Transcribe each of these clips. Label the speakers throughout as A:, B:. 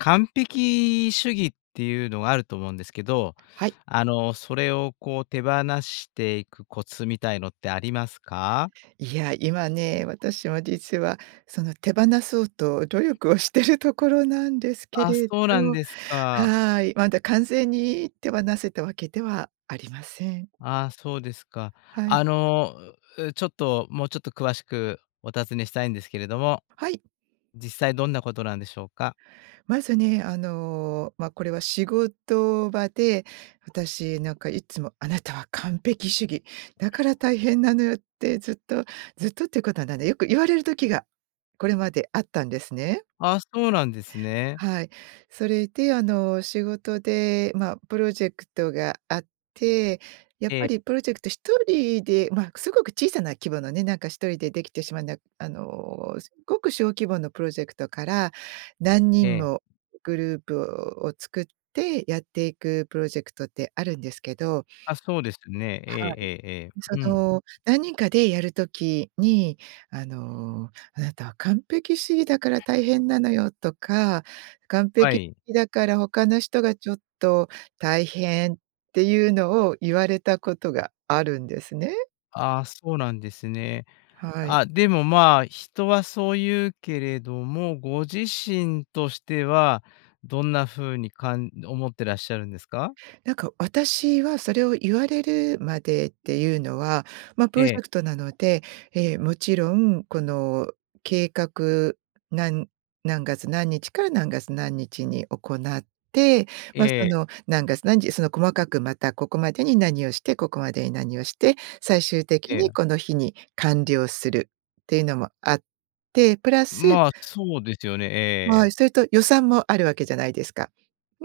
A: 完璧主義っていうのがあると思うんですけど、
B: はい。
A: あの、それを、こう、手放していくコツみたいのってありますか？
B: いや、今ね、私も実は、その、手放そうと努力をしてるところなんですけ
A: あ、
B: れど、
A: そうなんですか。
B: はい、まだ完全に手放せたわけではありません。
A: あ、そうですか。
B: はい。
A: あの、ん、ん、ちょっと、もうちょっと詳しくお尋ねしたいんですけれども。
B: はい。
A: 実際どんなことなんでしょうか？
B: まずね、あの、ま、これは仕事場で私、なんかいつも、「あなたは完璧主義。だから大変なのよ」ってずっとずっとっていうことはないね、よく言われる時が、これまであったんですね。
A: あ、そうなんですね。
B: はい、それで、あの、仕事で、ま、プロジェクトがあって、やっ
A: え
B: ぱ
A: え。
B: りプロジェクトひとりで、まあ、すごく小さな規模のね、なんか、ひとりでできてしまうな、あの、すっごく小規模のプロジェクトから、何
A: え
B: 人
A: え。
B: もグループを作ってやっていくプロジェクトってあるんですけど。
A: あ、そうですね。え
B: はい。
A: えええええ。う
B: そ
A: ん。
B: の、何人かでやる時に、あの、「あなたは完璧主義だから大変なのよ」とか、「完
A: は
B: 璧
A: い。
B: 義だから、他の人がちょっと大変」っていうのを言われたことがあるんですね。
A: あ、そうなんですね。
B: はい。
A: あ、でも、まあ、人はそう言うけれども、ご自身としては、どんな風にかん思ってらっしゃるんですか？
B: なんか、私はそれを言われるまでっていうのは、ま、プロ
A: え
B: ジ
A: え。
B: ェクトなので、え、もちろんこの計画、なん何月何日から何月何日に行って、ま、
A: え
B: そ
A: え。
B: の、何月何時その、細かくまたここまでに何をしてここまでに何をして、最終的
A: え
B: に
A: え。
B: この日に完了するっていうのもあって、プラス
A: まあ、そうですよね、
B: は
A: ええ。
B: い。それと予算もあるわけじゃないですか。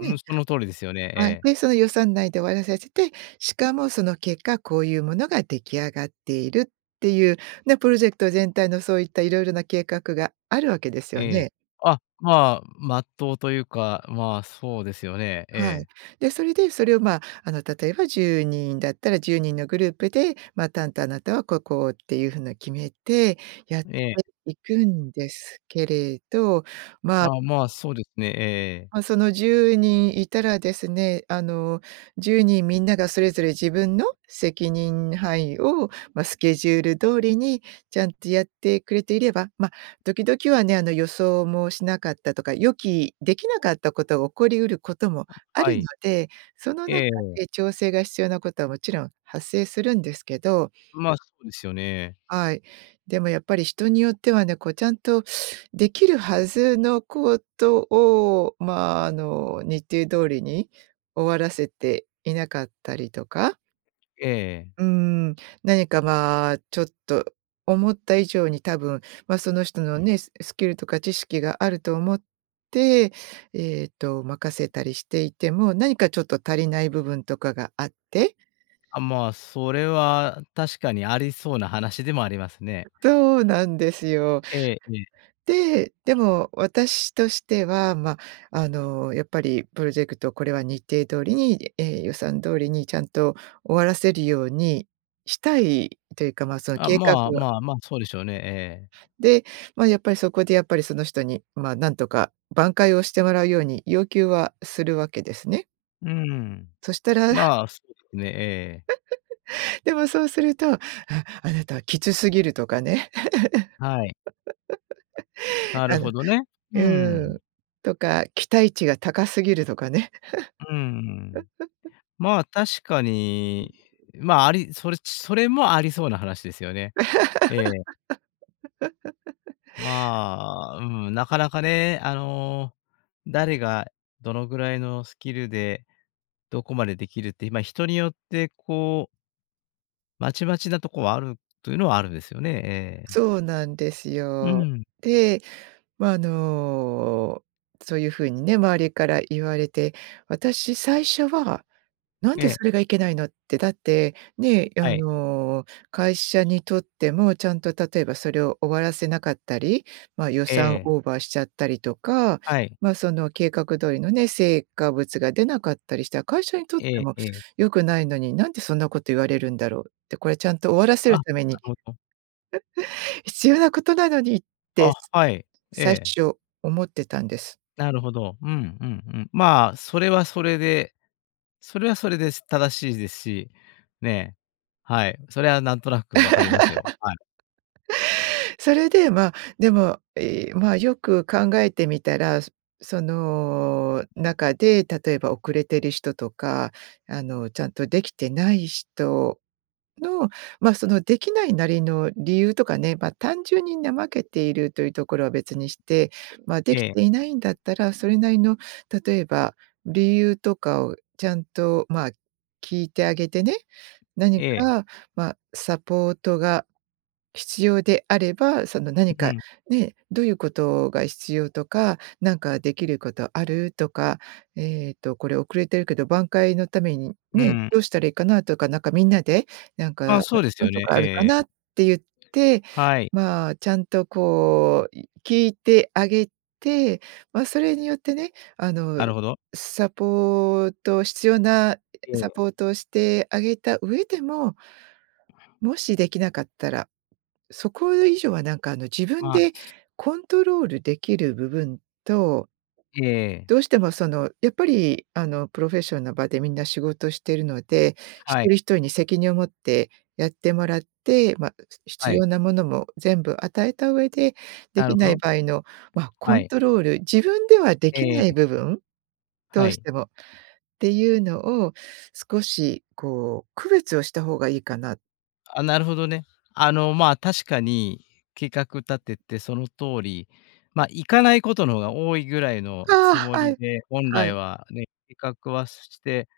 A: うん、その通りですよね、え
B: はい、
A: え。
B: で、その予算内で終わらさせて、しかもその結果こういうものが出来上がっているっていう、ね、プロジェクト全体のそういった色々な計画があるわけですよ
A: ええ。
B: ね。
A: あ、まあ、真っ当というか、まあ、そうですよね、え
B: はい。
A: え。
B: で、それで、それを、ま、あの、例えば10人だったら10人のグループで、ま、担当あなたはここっていう風な決めてやって
A: ええ。
B: いくんですけれど、ま
A: あ、まあ、そうですね、ええ。
B: ま、その10人いたらですね、あの、10人みんながそれぞれ自分の責任範囲を、ま、スケジュール通りにちゃんとやってくれていれば、ま、時々はね、あの、予想もしなかったとか、予期できなかったことが起こりうることもあ
A: は
B: るの
A: い。
B: で、その中
A: ええ。
B: で調整が必要なことはもちろん発生するんですけど。
A: まあ、そうですよね。
B: はい、でもやっぱり人によってはね、こう、ちゃんとできるはずのことを、まあ、あの、日程通りに終わらせていなかったりとか。
A: ええ。
B: うん、何か、まあ、ちょっと思った以上に多分、ま、その人のね、ススキルとか知識があると思って、えっと、任せたりしていても、何かちょっと足りない部分とかがあって。
A: あ、まあ、それは確かにありそうな話でもありますね。
B: そうなんですよ。
A: ええ、ええ。
B: で、でも私としては、ま、あの、やっぱりプロジェクト、これは日程通りに、え、予算通りにちゃんと終わらせるようにしたいというか、ま、その
A: あ、
B: 計画
A: まあ、
B: は
A: まあ、まあ、そうでしょうね、ええ。
B: で、ま、やっぱりそこでやっぱりその人に、ま、なんとか挽回をしてもらうように要求はするわけですね。
A: うん。
B: そしたら
A: まあ、そうでしょうね、ええ。
B: でもそうすると、ああなたはきつすぎるとかね。
A: はい。なる
B: あの
A: ほどね。うー
B: うー
A: ん。
B: ん。とか期待値が高すぎるとかね。
A: うーん。まあ、確かに、まあ、ありそれそれもありそうな話ですよね。ええ。まあ、うん、なかなかね、あの、誰がどのぐらいのスキルで、どこまでできるっていま、人によってこうまちまちなとこは、あるというのはあるんですよね、ええ。
B: そうなんです
A: う
B: よ。
A: ん。
B: で、まあ、あの、そういう風にね、周りから言われて、私最初は、なん
A: え
B: で
A: え。
B: それがいけないのって、だって、ね、あ
A: はい。
B: の、会社にとっても、ちゃんと例えばそれを終わらせなかったり、ま、予
A: え
B: 算
A: え。
B: オーバーしちゃったりとか、
A: はい。
B: まあ、その計画通りのね、成果物が出なかったりしたら、会社にとっ
A: え
B: て
A: え
B: も
A: ええ。
B: 良くないのに、なんでそんなこと言われるんだろうって、これちゃんと終わらせ
A: あ、
B: る
A: なる
B: ために、
A: ほど。
B: 必要なことなのにって
A: あ、はい、え
B: 最
A: え。
B: 初思ってたんです。
A: なるほど、うんうんうん。まあ、それはそれでそれはそれです。正しいですし、ね、はい、それは、なんとなく分かりますよ。はい。
B: それで、まあ、でも、いまあ、よく考えてみたら、その中で、例えば遅れてる人とか、あの、ちゃんとできてない人の、ま、そのできないなりの理由とかね、ま、単純に、怠けているというところは別にして、まあ、でき
A: え
B: て
A: え。
B: いないんだったら、それなりの、例えば理由とかを、ちゃんと、まあ、聞いてあげてね、何
A: ええ。
B: か、ま、サポートが、必要であれば、その、何
A: う
B: か
A: ん。
B: ね、どういうことが必要とか、「なんかできることある」とか、えっと、これ遅れてるけど挽回の為に
A: う
B: ね、
A: ん。
B: どうしたらいいかなとか、なんか、みんなでなんか、
A: あ、
B: ん、「こ
A: そうです
B: ういう
A: よ
B: と
A: ね。
B: こあ
A: ええ
B: るか
A: え
B: な」
A: え。
B: って言って、
A: はい。
B: まあ、ちゃんと、こう、い聞いてあげて、ま、それによってね、あ
A: な
B: の、
A: るほど。
B: サポート必要な
A: うん。
B: サポートをしてあげた上でももしできなかったら、そこ以上は、なんか、あの、自分
A: まあ。
B: でコントロールできる部分と
A: ええ。
B: どうしても、そのやっぱり、あの、プロフェッションの場でみんな仕事してるので、一
A: はい。
B: 人一人に責任を持ってやってもらって、ま、
A: は
B: 必
A: い。
B: 要なものも全部与えた上で、で
A: なる
B: き
A: ほ
B: ない
A: ど。
B: 場合の、ま、
A: は
B: コン
A: い。
B: トロール、自分ではで
A: え
B: き
A: ええ
B: ない
A: え。
B: 部分、ど
A: は
B: うし
A: い。
B: てもっていうのを少し、こう、区別をした方がいいかな。
A: あ、なるほどね。あの、まあ、確かに計画立ててその通り、ま、いかないことの方が多いぐらいのつ
B: あ
A: も
B: あ、は
A: り
B: い、
A: で、本
B: は
A: 来
B: い。
A: はね、計画はして、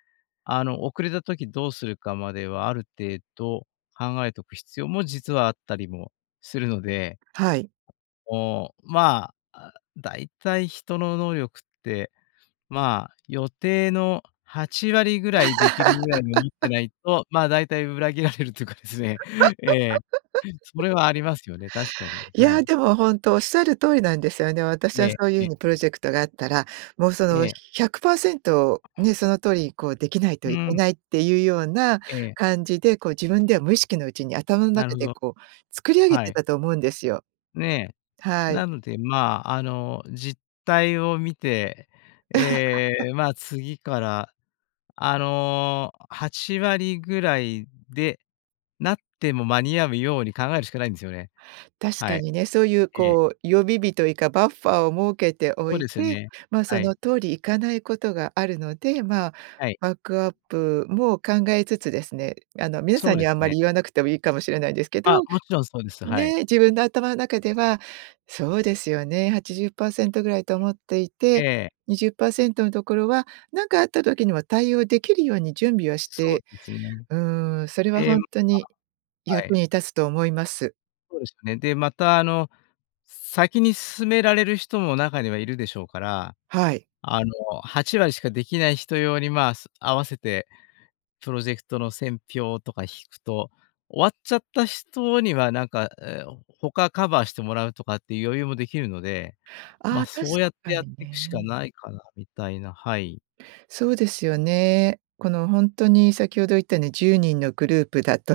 A: あの、遅れた時どうするかまではある程度考えとく必要も、実はあったりもするので。
B: はい。
A: おお、まあ、あ、大体、人の能力って、まあ、予定の8割ぐらいできるぐらいに読みって ないと、まあ、大体裏切られるというかですね、ええ、そ れはありますよね、確かに、
B: い
A: はい。
B: や、でもほんと、仰る通りなんですよね。私
A: え
B: は
A: え
B: そういう
A: え
B: 風
A: え。
B: にプロジェクトがあったら、もうそ
A: え
B: の
A: え。
B: 100%ね、その通り、こう、できない
A: う
B: といけ
A: ん。
B: ないっていうような
A: ええ。
B: 感じで、こう、自分では無意識のうちに頭ん
A: なる
B: 中
A: ほ
B: で、
A: ど。
B: こう、作り上げ
A: は
B: て
A: い。
B: たと思うんですよ。
A: ねえ。
B: はい。
A: なんでまあ、あの、実態を見て、え え、まあ、次からあの、8割ぐらいで、なっても間に合うように考えるしかないんですよね。
B: 確
A: は
B: か
A: い。
B: にね、そういう、
A: ええ。
B: こう、予備日といか、バッファを設けてお
A: そう
B: い
A: ですよ
B: て、
A: ね、
B: ま、
A: は
B: そ
A: い。
B: の通り行かないことがあるので、まあ
A: はい。
B: バックアップも考えつつですね、あの、皆
A: そ
B: さ
A: う
B: ん
A: で
B: にはあん
A: す
B: ま
A: ね。
B: り言わなくてもいいかもしれないですけ
A: あ、
B: ど、
A: もちろんそうです。はい。
B: ね、自分の頭の中ではそうですよね、80%ぐらいと思っていて、
A: ええ。
B: 20%のところは、なんかあった時にも対応できるように準備をし
A: そう
B: て、
A: ですね。
B: うん。それは
A: で、
B: 本
A: ま
B: 当に
A: あ、は
B: 役
A: い。
B: に立つと思います。
A: そうですね。で、また、あの、先に進められる人も中にはいるでしょうから、
B: はい。
A: あの、8割しかできない人用に、まあ、す合わせて、プロジェクトの線表とか引くと、終わっちゃった人には、なんか、え、おん他カバーしてもらうとかっていう余裕もできるので、
B: あ
A: ま、
B: あ、確
A: そうやって
B: か
A: やっ
B: に
A: てくしか
B: ね。
A: ないかなみたいな、はい。
B: そうですよね。この、ほんっとに先ほど言ったね、10人のグループだと、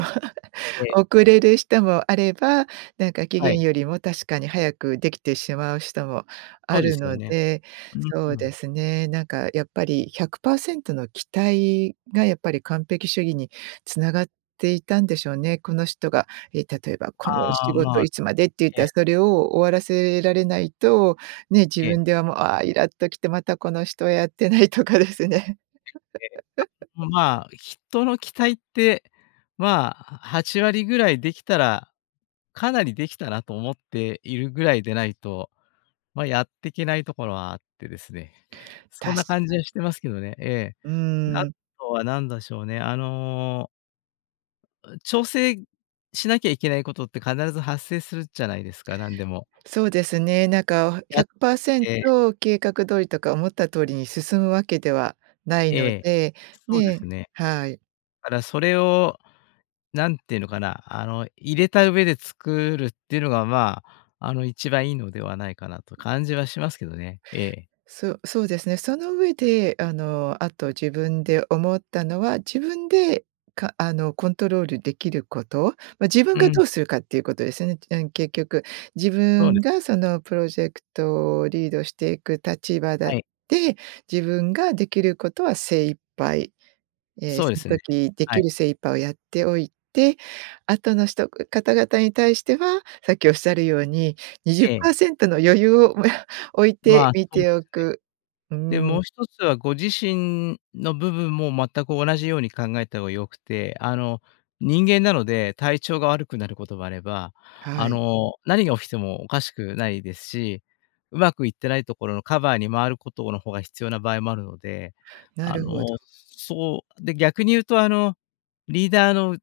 A: ええ。
B: 遅れる人もあれば、なんか、期
A: は
B: 限
A: い。
B: よりも確かに早くできてしまう人も
A: そ
B: あ
A: うで
B: る
A: すよ
B: の
A: ね。
B: で、
A: う
B: そ
A: ん
B: う
A: う
B: で
A: ん。
B: すね、なんか、やっぱり100％の期待がやっぱり完璧主義に繋がっていたんでしょうね。この人が、え、例えばこの
A: あ
B: 仕
A: あ、ま
B: 事
A: あ。
B: いつまでって言っ
A: え
B: たら
A: え。
B: それを終わらせられないと、ね、自
A: ええ。
B: 分ではもう、ああ、イラっと来て、またこの人はやってないとかですね。
A: まあ、人の期待って、まあ、8割ぐらいできたら、かなりできたなと思っているぐらいでないと、ま、やってけないところはあってですね。そ
B: 確
A: んな
B: か
A: 感
B: に。
A: じにしてますけどね、ええ。
B: うー
A: あ
B: ん。
A: とは何だしょうね、あのう、調整しなきゃいけないことって必ず発生するじゃないですか、なんでも。
B: そうですね。なんか、おひ
A: や
B: ゃくパーセン
A: ええ。
B: ト計画通りとか思った通りに進むわけではない
A: え
B: の
A: え。
B: で、
A: そうです
B: ね。
A: ね。
B: はい。
A: からそれを、何てのかな、あの、入れた上で作るっていうのが、まあ、あの、一番いいのではないかなと感じはしますけどね。ええ。
B: そそうですね。その上で、あの、あと自分で思ったのは、自分で、かあの、コントロールできること、ま、自分
A: う
B: が
A: ん。
B: どうするかっていうことですよね。うん、結局自
A: そうで
B: 分
A: す。
B: がそのプロジェクトをリードしていく立場だっ
A: はい。
B: て、自分ができることは精一杯、え、
A: そうで
B: その
A: すよね、
B: 時で
A: は
B: き
A: い。
B: る精一杯をやっておいて、あとの人方々に対しては、さっきおっしゃるようににじゅっ
A: え
B: パ
A: え。
B: ーセントの余裕をもや置い
A: ま
B: て
A: あ、
B: み
A: ほん
B: てお
A: すね。
B: く。うー
A: で、もう
B: ん。
A: 一つはご自身の部分も全く同じように考えた方が良くて、あの、人間なので、体調が悪くなることがあれば、あ
B: はい。
A: の、何が起きてもおかしくないですし、うまくいってないところのカバーに回ることの方が必要な場合もあるので、
B: な
A: あ
B: るほ
A: の
B: ど。
A: そう、で、逆に言うと、あの、リーダーの、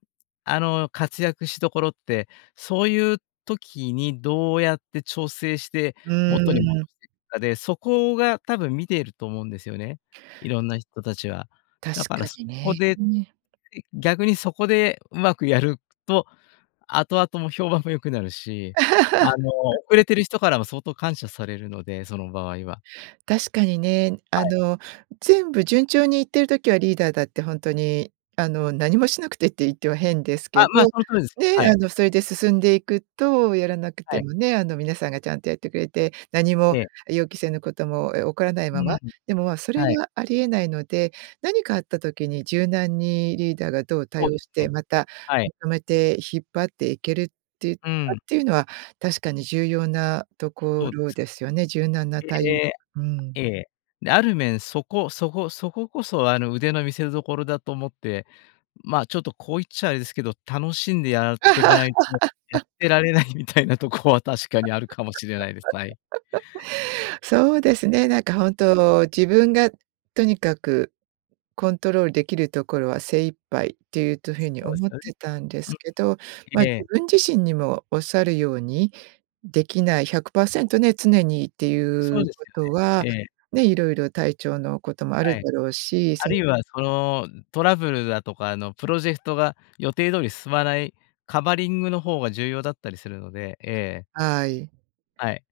A: あの、活躍しどころって、そういう時にどうやって調整して、
B: う
A: 元に戻
B: ーん。
A: していくかで、そこが多分見ていると思うんですよね、色んな人たちは。
B: 確
A: だか
B: か
A: らそ
B: に
A: こで、
B: ね。
A: 逆にそこでうまくやると、後々も評判も良くなるし、あの、遅 れてる人からも相当感謝されるので、その場合は。
B: 確かにね。
A: は
B: あ
A: い。
B: の、全部順調に行ってる時はリーダーだってほんとに、あの、何もしなくてって言っては変です
A: あ、
B: けど、
A: ま、その通りですね。は
B: ね、あ
A: い。
B: の、それで進んでいくと、やらなく
A: は
B: て
A: い。
B: もね、あの、皆さんがちゃんとやってくれて、何も
A: ええ。
B: 予期せぬことも、え、起こらない
A: う
B: ま
A: ー
B: ま、
A: ん、
B: でも、ま、それ
A: はい。
B: がありえないので、何かあった時に柔軟にリーダーがどう
A: そ
B: 対
A: う
B: 応
A: です
B: し
A: ね。
B: て、また、
A: はい。
B: まとめて引っ張っていけるっていうか
A: うーん。
B: っていうのは確かに重要なとこ
A: そうで
B: ろ
A: す。
B: ですよね。柔軟なたい
A: で、
B: うん。
A: えええ。である面、そこそこそここそ、あの、腕の見せどころだと思って、ま、ちょっと、こう言っちゃあれですけど、楽しんでやってかないとやって られないみたいなとこは確かにあるかもしれないです。はい。
B: そうですね。なんか本当、自分がとにかくコントロールできるところは精一杯っていうと風に
A: そうです
B: 思っ
A: よね。
B: てたんで
A: う
B: すけど、
A: ん。
B: ま、自
A: ええ。
B: 分自身にもおっしゃるようにできない100％ね、常にってい
A: そう
B: う
A: です
B: こ
A: よ
B: とは、
A: ね、ええ。
B: ね、いろいろ体調のこともあ
A: は
B: る
A: い。
B: だろうし、
A: あ
B: そ
A: るいは、その、トラブルだとか、あの、プロジェクトが予定通り進まないカバリングの方が重要だったりするので、ええ。
B: はい。
A: はい。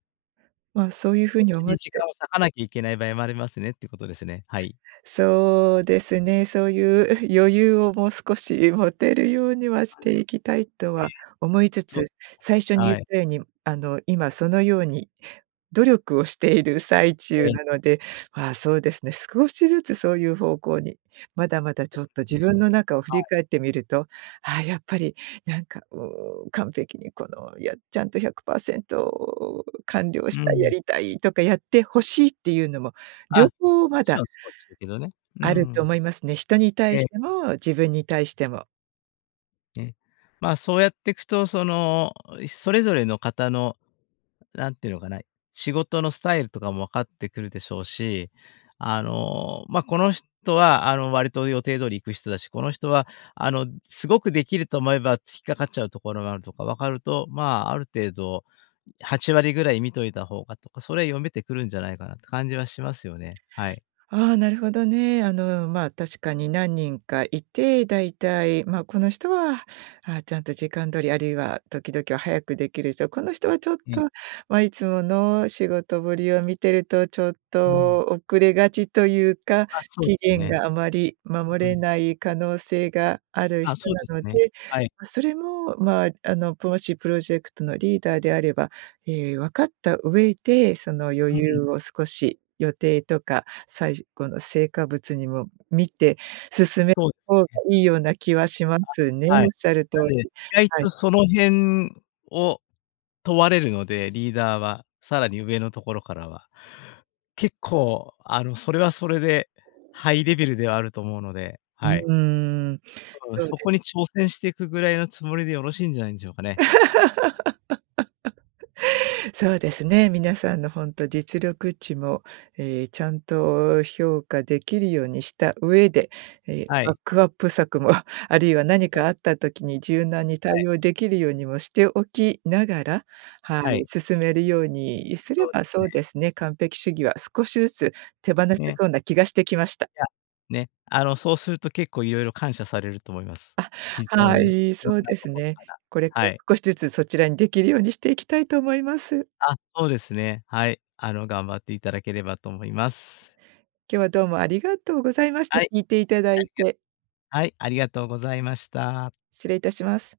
B: ま、そういうふう
A: そっ
B: に
A: ち
B: 思
A: に
B: っ
A: 時間
B: て。
A: を割かなきゃいけない場合もありますねってことですね、はい。
B: そうですね。そういう 余裕をもう少し持てるようには
A: あ
B: し
A: あ。
B: ていきたいと
A: ええ。
B: は思いつ
A: そう、
B: つ、最
A: [unintelligible]
B: 初に言
A: は
B: っ
A: い。
B: たように、あの、今そのように努力をしている最
A: え
B: 中
A: え。
B: なので、あ、そうですね、少しずつそういう方向に。まだまだち
A: そ
B: ょっと
A: う
B: 自
A: ですね、
B: 分の中を振
A: は
B: り
A: い。
B: 返ってみると、あ、やっぱりなんか、うーん、完璧にこの、やちゃんと100％完了し
A: う
B: たい、や
A: ん。
B: りたいとか、やって欲しいっていうのも両
A: あ、
B: 方
A: そっ
B: ま
A: ち
B: だ
A: の [unintelligible] ね。う
B: あると
A: ん。
B: 思いますね。人に
A: え
B: 対し
A: え。
B: ても自分に対しても。
A: ね。まあ、そうやってくと、その、いそれぞれの方の、なんて言うのかな、仕事のスタイルとかも分かってくるでしょうし、あの、まあ、この人は、あの、割と予定通り行く人だし、この人は、あの、すごくできると思えば、引っかかっちゃうところがあるとか、分かると、まあ、ある程度、ん、8割ぐらい見といた方がとか、それ読めてくるんじゃないかなって感じはしますよね、はい。
B: ああ、なるほどね。あの、まあ、確かに何人かいて、大体、ま、この人は、ああ、ちゃんと時間通り、あるいは、時々は早くできる人、この人はちょっ
A: うん。
B: と、ま、いつもの仕事ぶりを見てると、ちょっ
A: うーん。
B: と遅れがちと言うか、
A: あ、そう
B: 期
A: です
B: 限
A: ね。
B: があまり守
A: うんう
B: れ
A: ん。
B: ない可能性がある
A: あ、
B: 人
A: そう
B: な
A: です
B: ので、
A: ね。はい。
B: ま、それも、まあ、あの、プもしプロジェクトのリーダーであれば、ええ、分かった上で、その余
A: う
B: 裕
A: ん。
B: を少し、予定とか、最じ後の成果物にも見て進め
A: そう、
B: 方が
A: ね。
B: いいような気はしますね。
A: あ、はい。
B: 仰る通
A: なんで、意
B: り、
A: 外
B: はい。
A: とその辺を問われるので、リーダーは、さらに上のところからは。結構、あの、それはそれで、ハイレベルではあると思うので、
B: う
A: はい。
B: ーん、
A: うーん、
B: そう
A: そ
B: で
A: こに挑戦してくぐらいのつもりでよろしいんじゃないんでしょうかね。
B: そうですね、皆さんの、ほんと、実力値も、ええ、ちゃんと評価できるようにした上で、ええ、
A: は
B: バッ
A: い。
B: クアップ策も、あるいは何
A: ええ。
B: かあった時に柔軟に
A: はい。
B: 対応できるようにもしておきながら、はい、
A: はい。
B: 進めるようにすれ
A: そうで
B: ば、
A: す
B: そ
A: ね。
B: うですね、完璧主義は少しずつ手放せ
A: ね。
B: そうな気がしてきました。
A: いや、ね、あの、そうすると結構いろいろ感謝されると思います。
B: あ、
A: 非常
B: は
A: に。い
B: い、
A: ろん
B: そう
A: な
B: です
A: 所
B: ね。
A: から。
B: これか
A: は
B: ら
A: い。
B: 少しずつ、そちらにできるようにしていきたいと思います。
A: あ、そうですね。はい、あの、頑張っていただければと思います。
B: 今日は、どうもありがとうございました、
A: はい、
B: 聞いていただ
A: あ
B: い
A: り
B: て。
A: がはい、ありがとうございました。
B: 失礼いたします。